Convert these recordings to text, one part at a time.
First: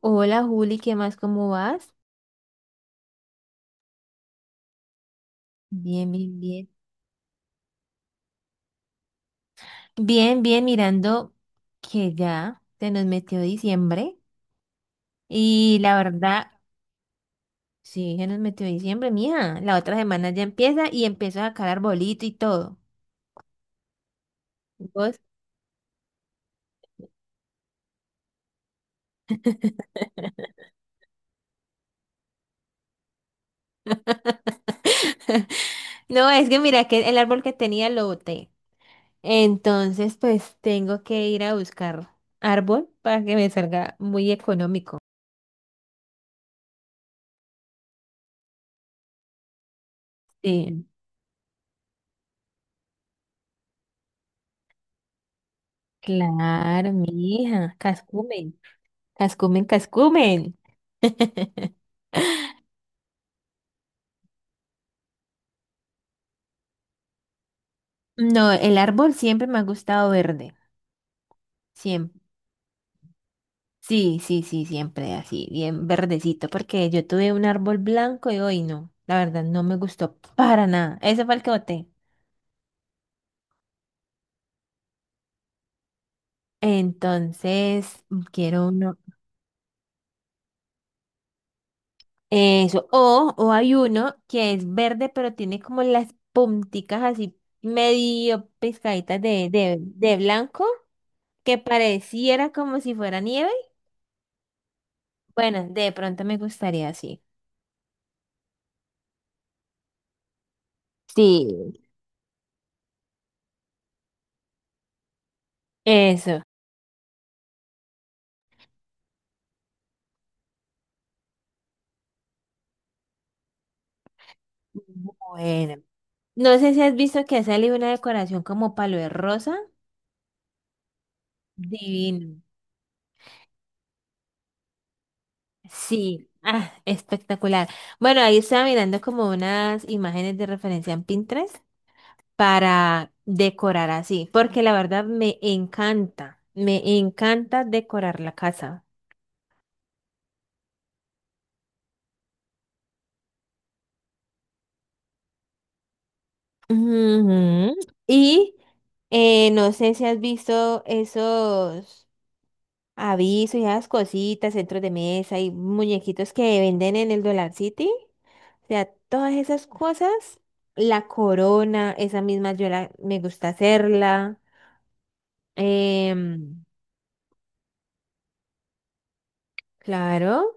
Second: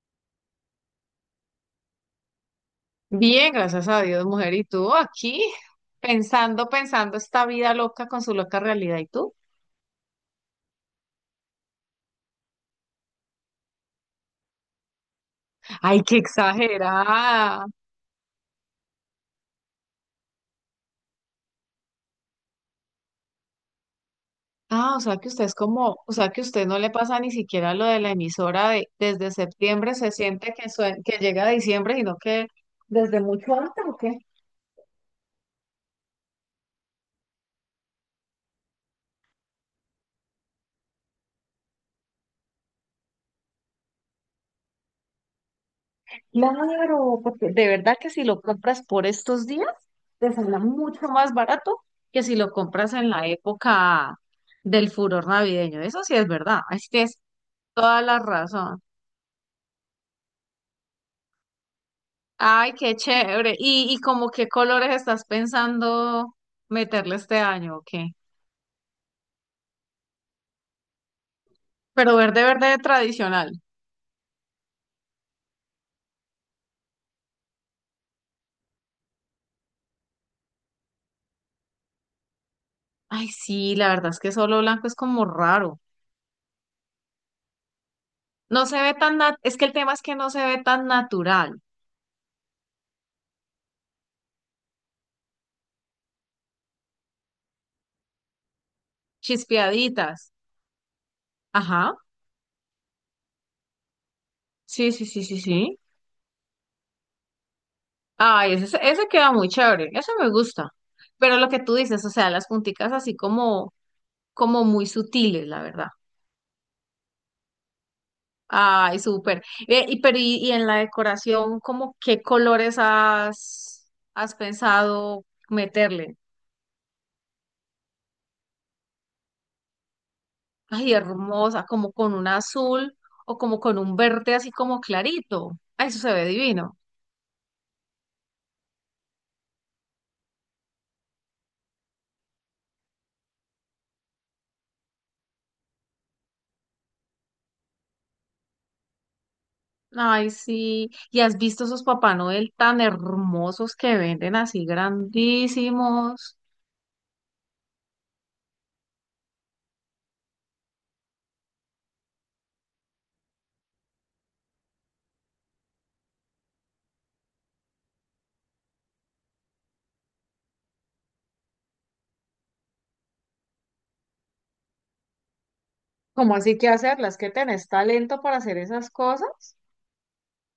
Hola Juli, ¿qué más? ¿Cómo vas? Bien, gracias a Dios, mujer. ¿Y tú aquí? Bien, bien, bien. Pensando, pensando esta vida loca con su loca realidad. ¿Y tú? Bien, bien, mirando que ya se nos metió diciembre y la ¡Ay, qué verdad, exagerada! sí, se nos metió diciembre, mija. La otra semana ya empieza y empiezo a sacar arbolito y todo. Ah, o sea ¿Vos? que usted es como, o sea que usted no le pasa ni siquiera lo de la emisora de desde septiembre se siente que, que llega diciembre, sino que desde mucho antes, ¿o qué? No, es que mira que el árbol que tenía lo boté. Entonces, pues tengo que ir a buscar árbol para que me salga muy económico. Claro, porque de verdad que si lo compras por estos días, te sale Sí, mucho más barato que si lo compras en la época del furor navideño. Eso sí es verdad. Así claro, que es mija, Toda la cascume. razón. Cascumen, cascumen. Ay, qué chévere. ¿Y como qué colores estás pensando meterle este año o qué? No, el árbol siempre me ha gustado verde. Pero Siempre. verde, verde tradicional. Sí, sí, sí, siempre así, bien verdecito, porque yo tuve un árbol blanco y hoy no. La verdad, no me gustó para nada. Ese fue el que boté. Ay, sí, la verdad es que solo blanco es como raro. Entonces, No quiero se ve uno. tan es que el tema es que no se ve tan natural. Eso. O hay uno que es verde, pero tiene como las punticas así medio pescaditas de Chispeaditas. blanco, que Ajá. pareciera como si fuera nieve. Sí, sí, sí, sí, Bueno, sí. de pronto me gustaría así. Ay, ese, ese queda muy chévere. Ese me gusta. Pero lo que Sí. tú dices, o sea, las punticas así como, como muy sutiles, la verdad. Eso. Ay, súper. Ve, y, pero y en la decoración, ¿cómo qué colores has pensado Bueno. meterle? No sé si has visto que ha salido una decoración como palo de rosa. Ay, hermosa, como con un Divino. azul o como con un verde así como clarito. Ay, eso se ve Sí. Ah, divino. espectacular. Bueno, ahí estaba mirando como unas imágenes de referencia en Pinterest para decorar así, porque la verdad me encanta decorar la casa. Ay, sí. ¿Y has visto esos Papá Noel tan hermosos que venden así grandísimos? Ujú. Y no sé si has visto esos. Aviso y esas cositas, centros de mesa y muñequitos que venden en el Dollar City. O sea, todas esas cosas. La corona, esa misma yo la, me gusta hacerla. ¿Cómo así Em, que hacerlas? ¿Que tenés talento para hacer esas cosas? claro,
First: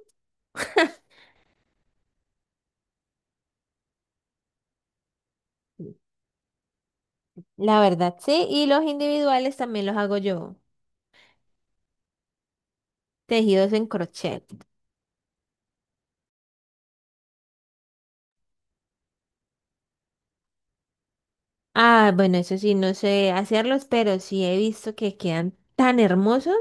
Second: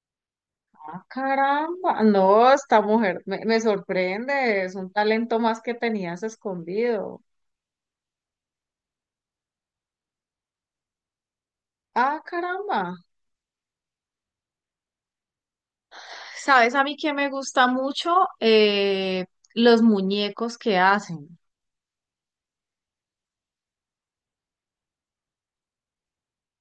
Ah, caramba, no, esta mujer me sorprende, es un talento más que tenías escondido. la verdad sí. Y los individuales también los hago yo. Ah, caramba. Tejidos en crochet. ¿Sabes a mí que me gusta mucho? Eh, los muñecos que hacen. Ah, bueno, eso sí, no sé hacerlos, pero sí he visto que quedan tan hermosos.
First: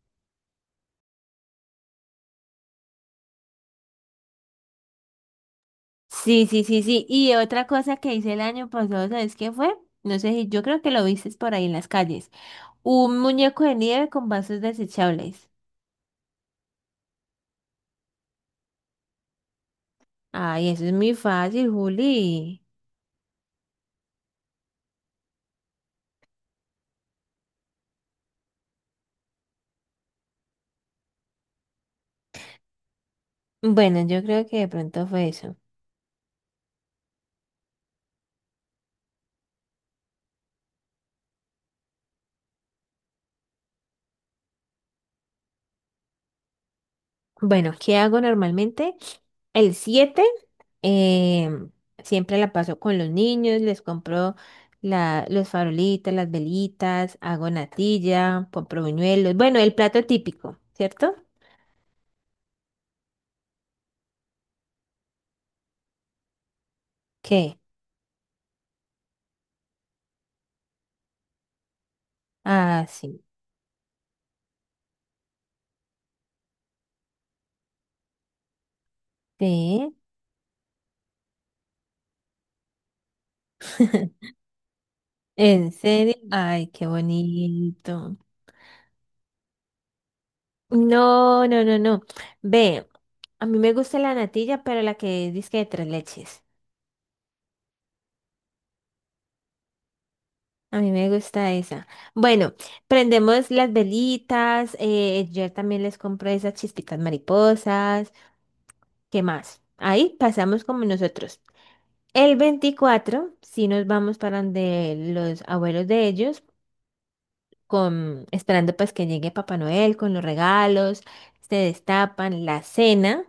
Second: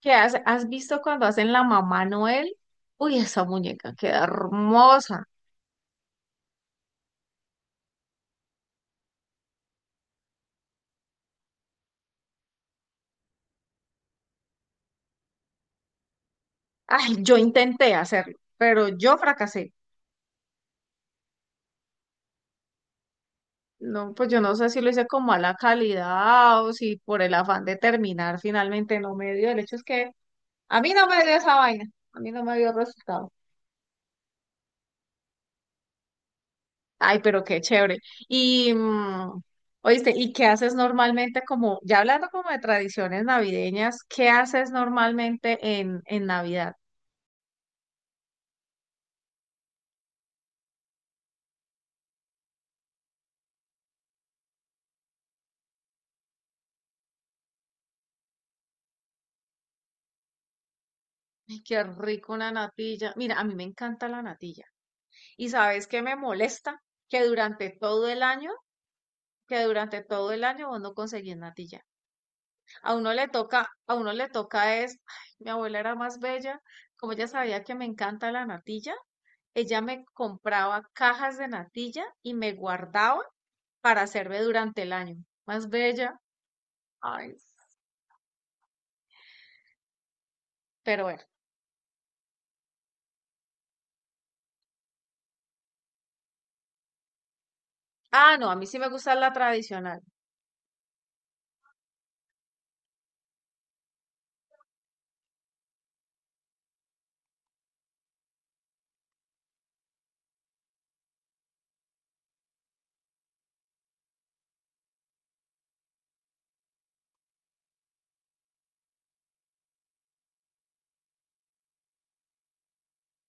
¿Qué hace? ¿Has visto cuando hacen la mamá Noel? Uy, esa muñeca queda hermosa. Sí, sí, sí, sí. Y otra cosa que hice el año pasado, ¿sabes qué fue? No sé si yo creo que lo viste por ahí en las calles. Un muñeco de nieve con vasos desechables. Ay, yo intenté hacerlo, pero yo fracasé. Ay, eso es muy fácil, Juli. No, pues yo no sé si lo hice con mala calidad o si por el afán de terminar finalmente no me dio. El hecho es que a mí no me dio esa vaina, a mí no me dio resultado. Bueno, yo creo que de pronto fue eso. Ay, pero qué chévere. Y, oíste, ¿y qué haces normalmente como, ya hablando como de tradiciones navideñas, ¿qué haces normalmente en Navidad? Bueno, ¿qué hago normalmente? ¿El 7? em, siempre la paso con los niños, les compro los farolitos, las velitas, hago natilla, compro buñuelos. Bueno, el plato típico, ¿cierto? Ay, qué rico una natilla. Mira, a mí me encanta la natilla. ¿Y sabes qué me molesta? Que ¿Qué? durante todo el año, que durante todo el año vos no conseguís natilla. Ah, A uno sí. le toca, a uno le toca es, ay, mi abuela era más bella, como ella sabía que me encanta la natilla, ella Sí, me compraba cajas de natilla y me guardaba para hacerme durante el año. Más en serio. bella, Ay, qué ay, bonito. pero bueno. No, no, no, no. Ve, a mí me gusta la natilla, pero la que dice de tres leches. Ah, no, a mí sí me gusta la tradicional. A mí me gusta esa. Bueno, prendemos las velitas. Yo también les compro esas chispitas mariposas. ¿Qué más? Ahí pasamos como nosotros. El 24, si nos vamos para donde los abuelos de ellos con, esperando pues que llegue Papá Noel con los regalos, se destapan la cena.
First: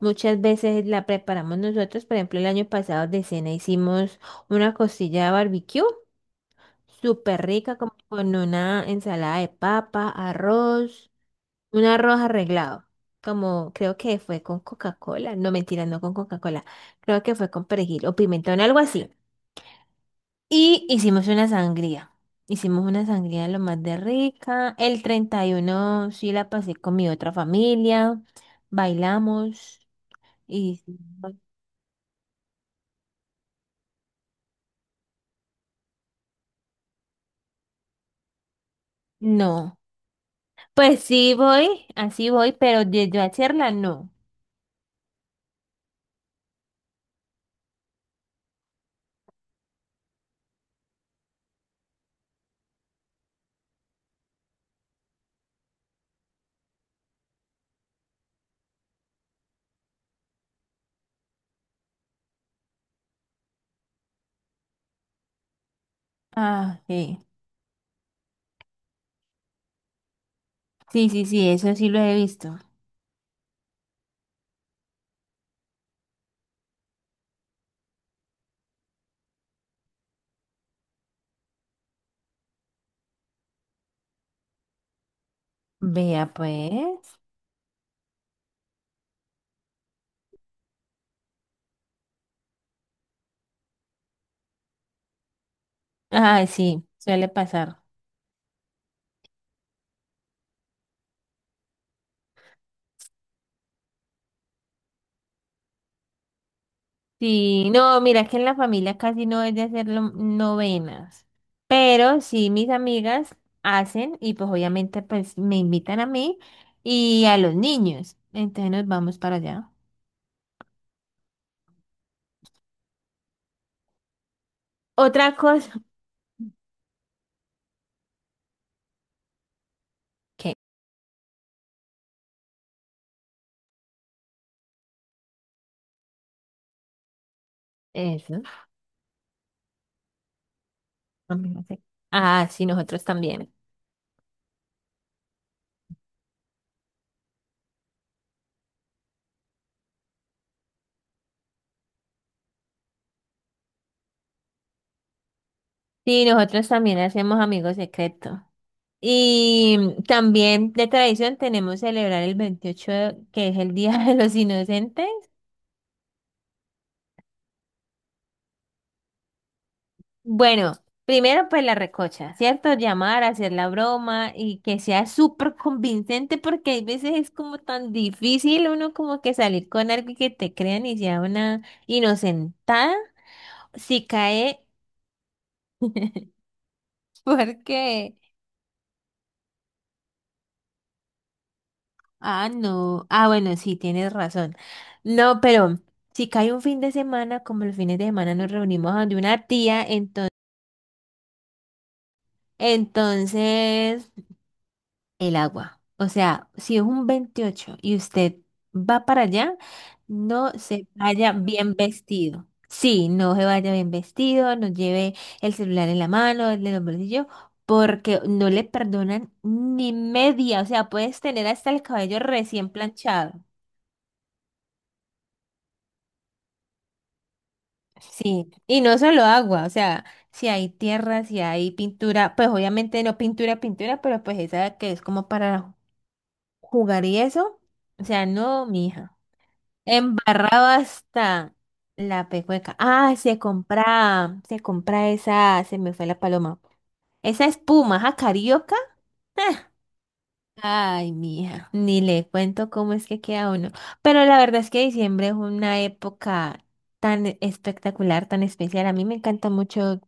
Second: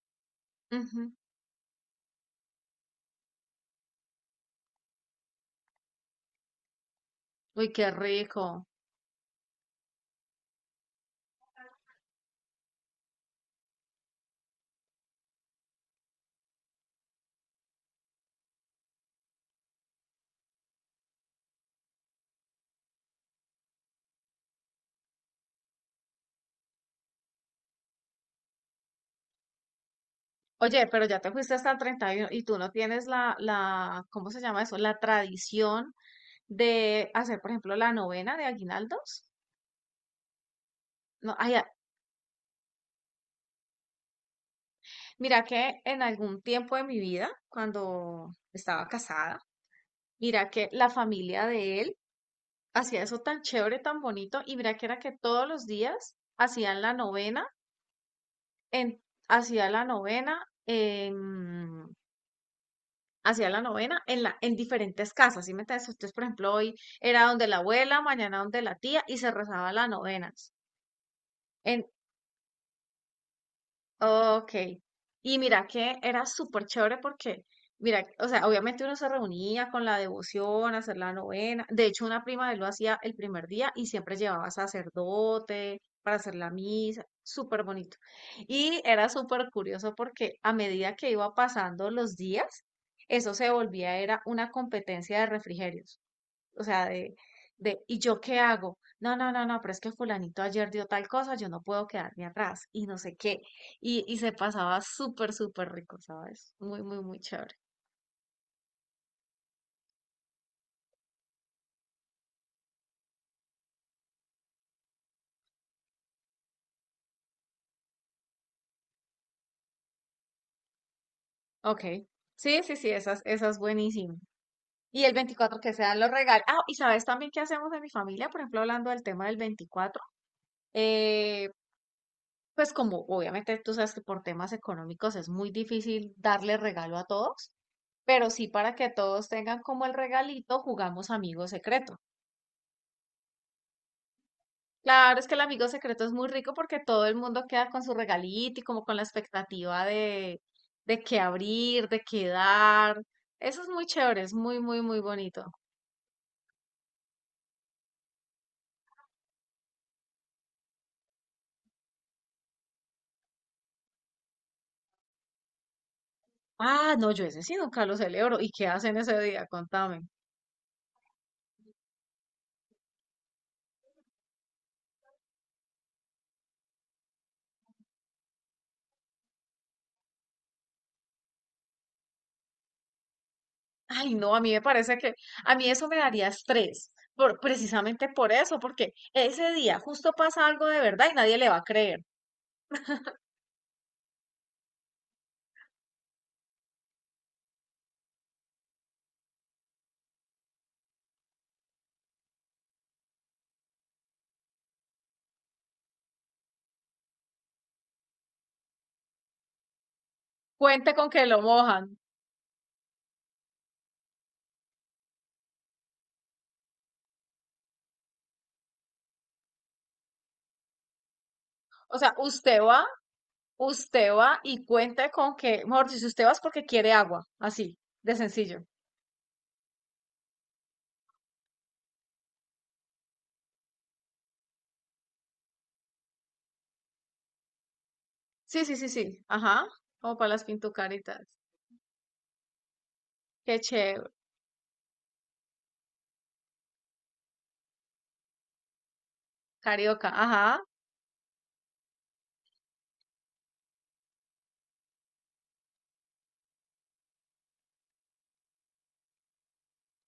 Muchas veces la Ujú. preparamos nosotros, por ejemplo, el año pasado de cena hicimos una costilla de barbecue, súper Uy, rica, qué como con rico. una ensalada de papa, arroz, un arroz arreglado, como creo que fue con Coca-Cola, no mentira, no con Coca-Cola, creo que fue con perejil o pimentón, algo así. Y hicimos una sangría. Hicimos una sangría lo más de rica. El 31 sí la pasé con mi otra familia. Bailamos y... Oye, pero ya te fuiste hasta el 31 y uno y tú no tienes la, ¿cómo se llama eso? La tradición de hacer, por ejemplo, la novena de aguinaldos. No. Pues sí No, ay, voy, así voy, pero de yo hacerla no. mira que en algún tiempo de mi vida, cuando estaba casada, mira que la familia de él hacía eso tan chévere, tan bonito, y mira que era que todos los días hacían la novena, en, hacía la novena, en, hacía la novena en diferentes casas, ¿sí me entiendes? Entonces, por ejemplo, hoy Ah, sí. era donde la abuela, mañana donde la tía, y se rezaba la novena. Sí, sí, sí, eso sí lo he visto. Ok. Y mira que era súper chévere porque, mira, o sea, obviamente uno se reunía con la devoción, hacer la novena. De hecho, una prima de él lo hacía el primer día y siempre llevaba sacerdote para Vea hacer la misa. pues. Súper bonito. Y era súper curioso porque a medida que iba pasando los días, eso se volvía, era una competencia de refrigerios Ah, o sí, sea, suele pasar. ¿y yo qué hago? No, no, no, no, pero es que fulanito ayer dio tal cosa, yo no puedo quedarme atrás y no sé qué. Y se pasaba súper, súper rico, ¿sabes? Muy, muy, muy chévere. Sí, no, mira, es que en la familia casi no es de hacer novenas, pero sí mis amigas hacen y pues obviamente pues me invitan a mí y a los niños, entonces nos vamos para allá. Ok. Sí, sí, sí, esa, esa es buenísima. Y el Otra 24 cosa, que sean los regalos. Ah, y sabes también qué hacemos en mi familia, por ejemplo, hablando del tema del 24. ¿qué? Eh, pues como obviamente tú sabes que por temas económicos es muy difícil darle regalo a todos, pero Eso. sí para que todos tengan como el regalito, jugamos amigo No sé. secreto. Ah, sí, nosotros también. Claro, es que el amigo secreto es muy rico porque todo el mundo queda con su regalito y como con la expectativa de qué abrir, de qué dar. Eso es muy chévere, es muy, muy, muy bonito. Sí, nosotros también hacemos amigos secretos. Y también de tradición tenemos celebrar el 28 que es el Día de los Inocentes. Ah, no, yo ese sí nunca lo celebro. ¿Y qué hacen ese día? Contame. Bueno, primero pues la recocha, ¿cierto? Llamar, hacer la broma y que sea súper convincente porque hay veces es como tan difícil uno como que salir con algo y que te crean y sea una inocentada si Ay, no, a mí cae me parece que a mí eso me daría estrés, precisamente porque, por eso, porque ese día justo pasa algo de verdad y nadie le va a creer. ah, no, ah, bueno, sí, tienes razón. No, pero si cae un fin de semana, como los fines de semana nos reunimos donde una tía, entonces... Entonces, el agua. O sea, si es un 28 y usted va para allá, no se Cuente con que vaya lo bien mojan. vestido. Sí, no se vaya bien vestido, no lleve el celular en la mano, el de los bolsillos, porque no le perdonan ni media. O sea, puedes tener hasta el O sea, cabello usted recién va. planchado. Usted va y cuenta con que, mejor dicho, si usted va es porque quiere agua, así, de Sí, sencillo. y no solo agua, o sea, si hay tierra, si hay pintura, pues obviamente no pintura, pintura, pero pues esa que es como para jugar y eso, o sea, Sí, no, sí, sí, mija. sí, ajá, como para las Embarrado pintucaritas. hasta la pecueca. Ah, Qué chévere, se compra esa, se me fue la paloma. Esa espuma, ¿ja, carioca? Ah, carioca, ajá. ay, mija, ni le cuento cómo es que queda uno. Pero la verdad es que diciembre es una época tan espectacular, tan especial. A mí me encanta mucho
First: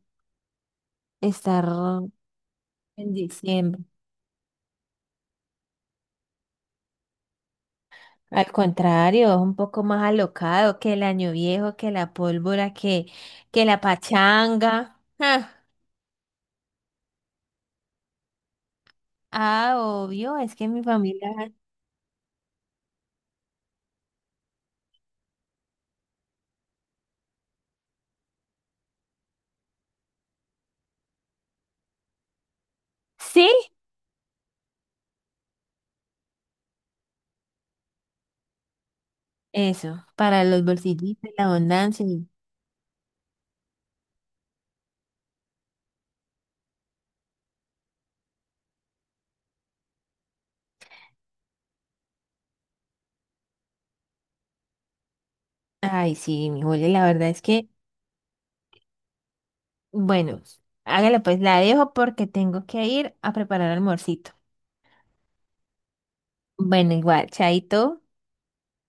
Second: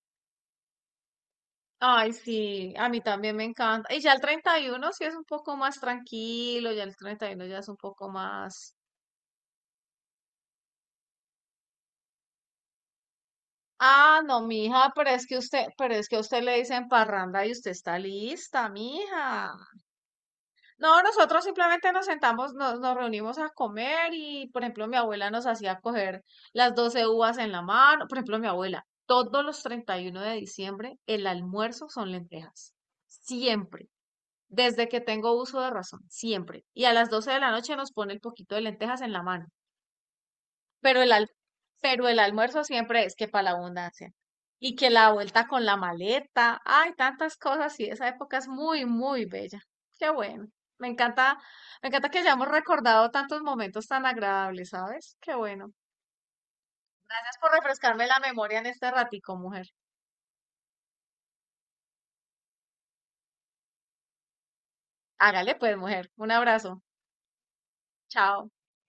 estar Ay, sí, a mí en también me diciembre. encanta. Y ya el 31 sí es un poco más tranquilo, ya el 31 ya es un poco Al más... contrario, es un poco más alocado que el año viejo, que la pólvora, que la Ah, no, mija, pachanga. pero es que usted, pero es que a usted le dicen parranda y usted está lista, mija. Ah, obvio, es que mi No, familia. nosotros simplemente nos sentamos, nos reunimos a comer y, por ejemplo, mi abuela nos hacía coger las 12 uvas en la mano. Por ejemplo, mi abuela, todos los 31 de diciembre, el almuerzo son lentejas. Sí, Siempre. Desde que tengo uso de razón, siempre. Y a las 12 de la noche nos pone el poquito de lentejas en la mano. eso, para los Pero el, bolsillitos, la abundancia. pero el Y... almuerzo siempre es que para la abundancia. Y que la vuelta con la maleta, hay tantas cosas y esa época es muy, muy bella. Qué bueno. Me encanta, me, encanta que hayamos recordado tantos momentos tan agradables, ¿sabes? Qué bueno. Ay, sí, mi Julia, la verdad Gracias es por que, refrescarme la memoria en este ratico, mujer. bueno, hágale pues, la dejo porque tengo que ir a preparar almuercito. Hágale pues, mujer. Un abrazo. Bueno, igual, chaito. Chao.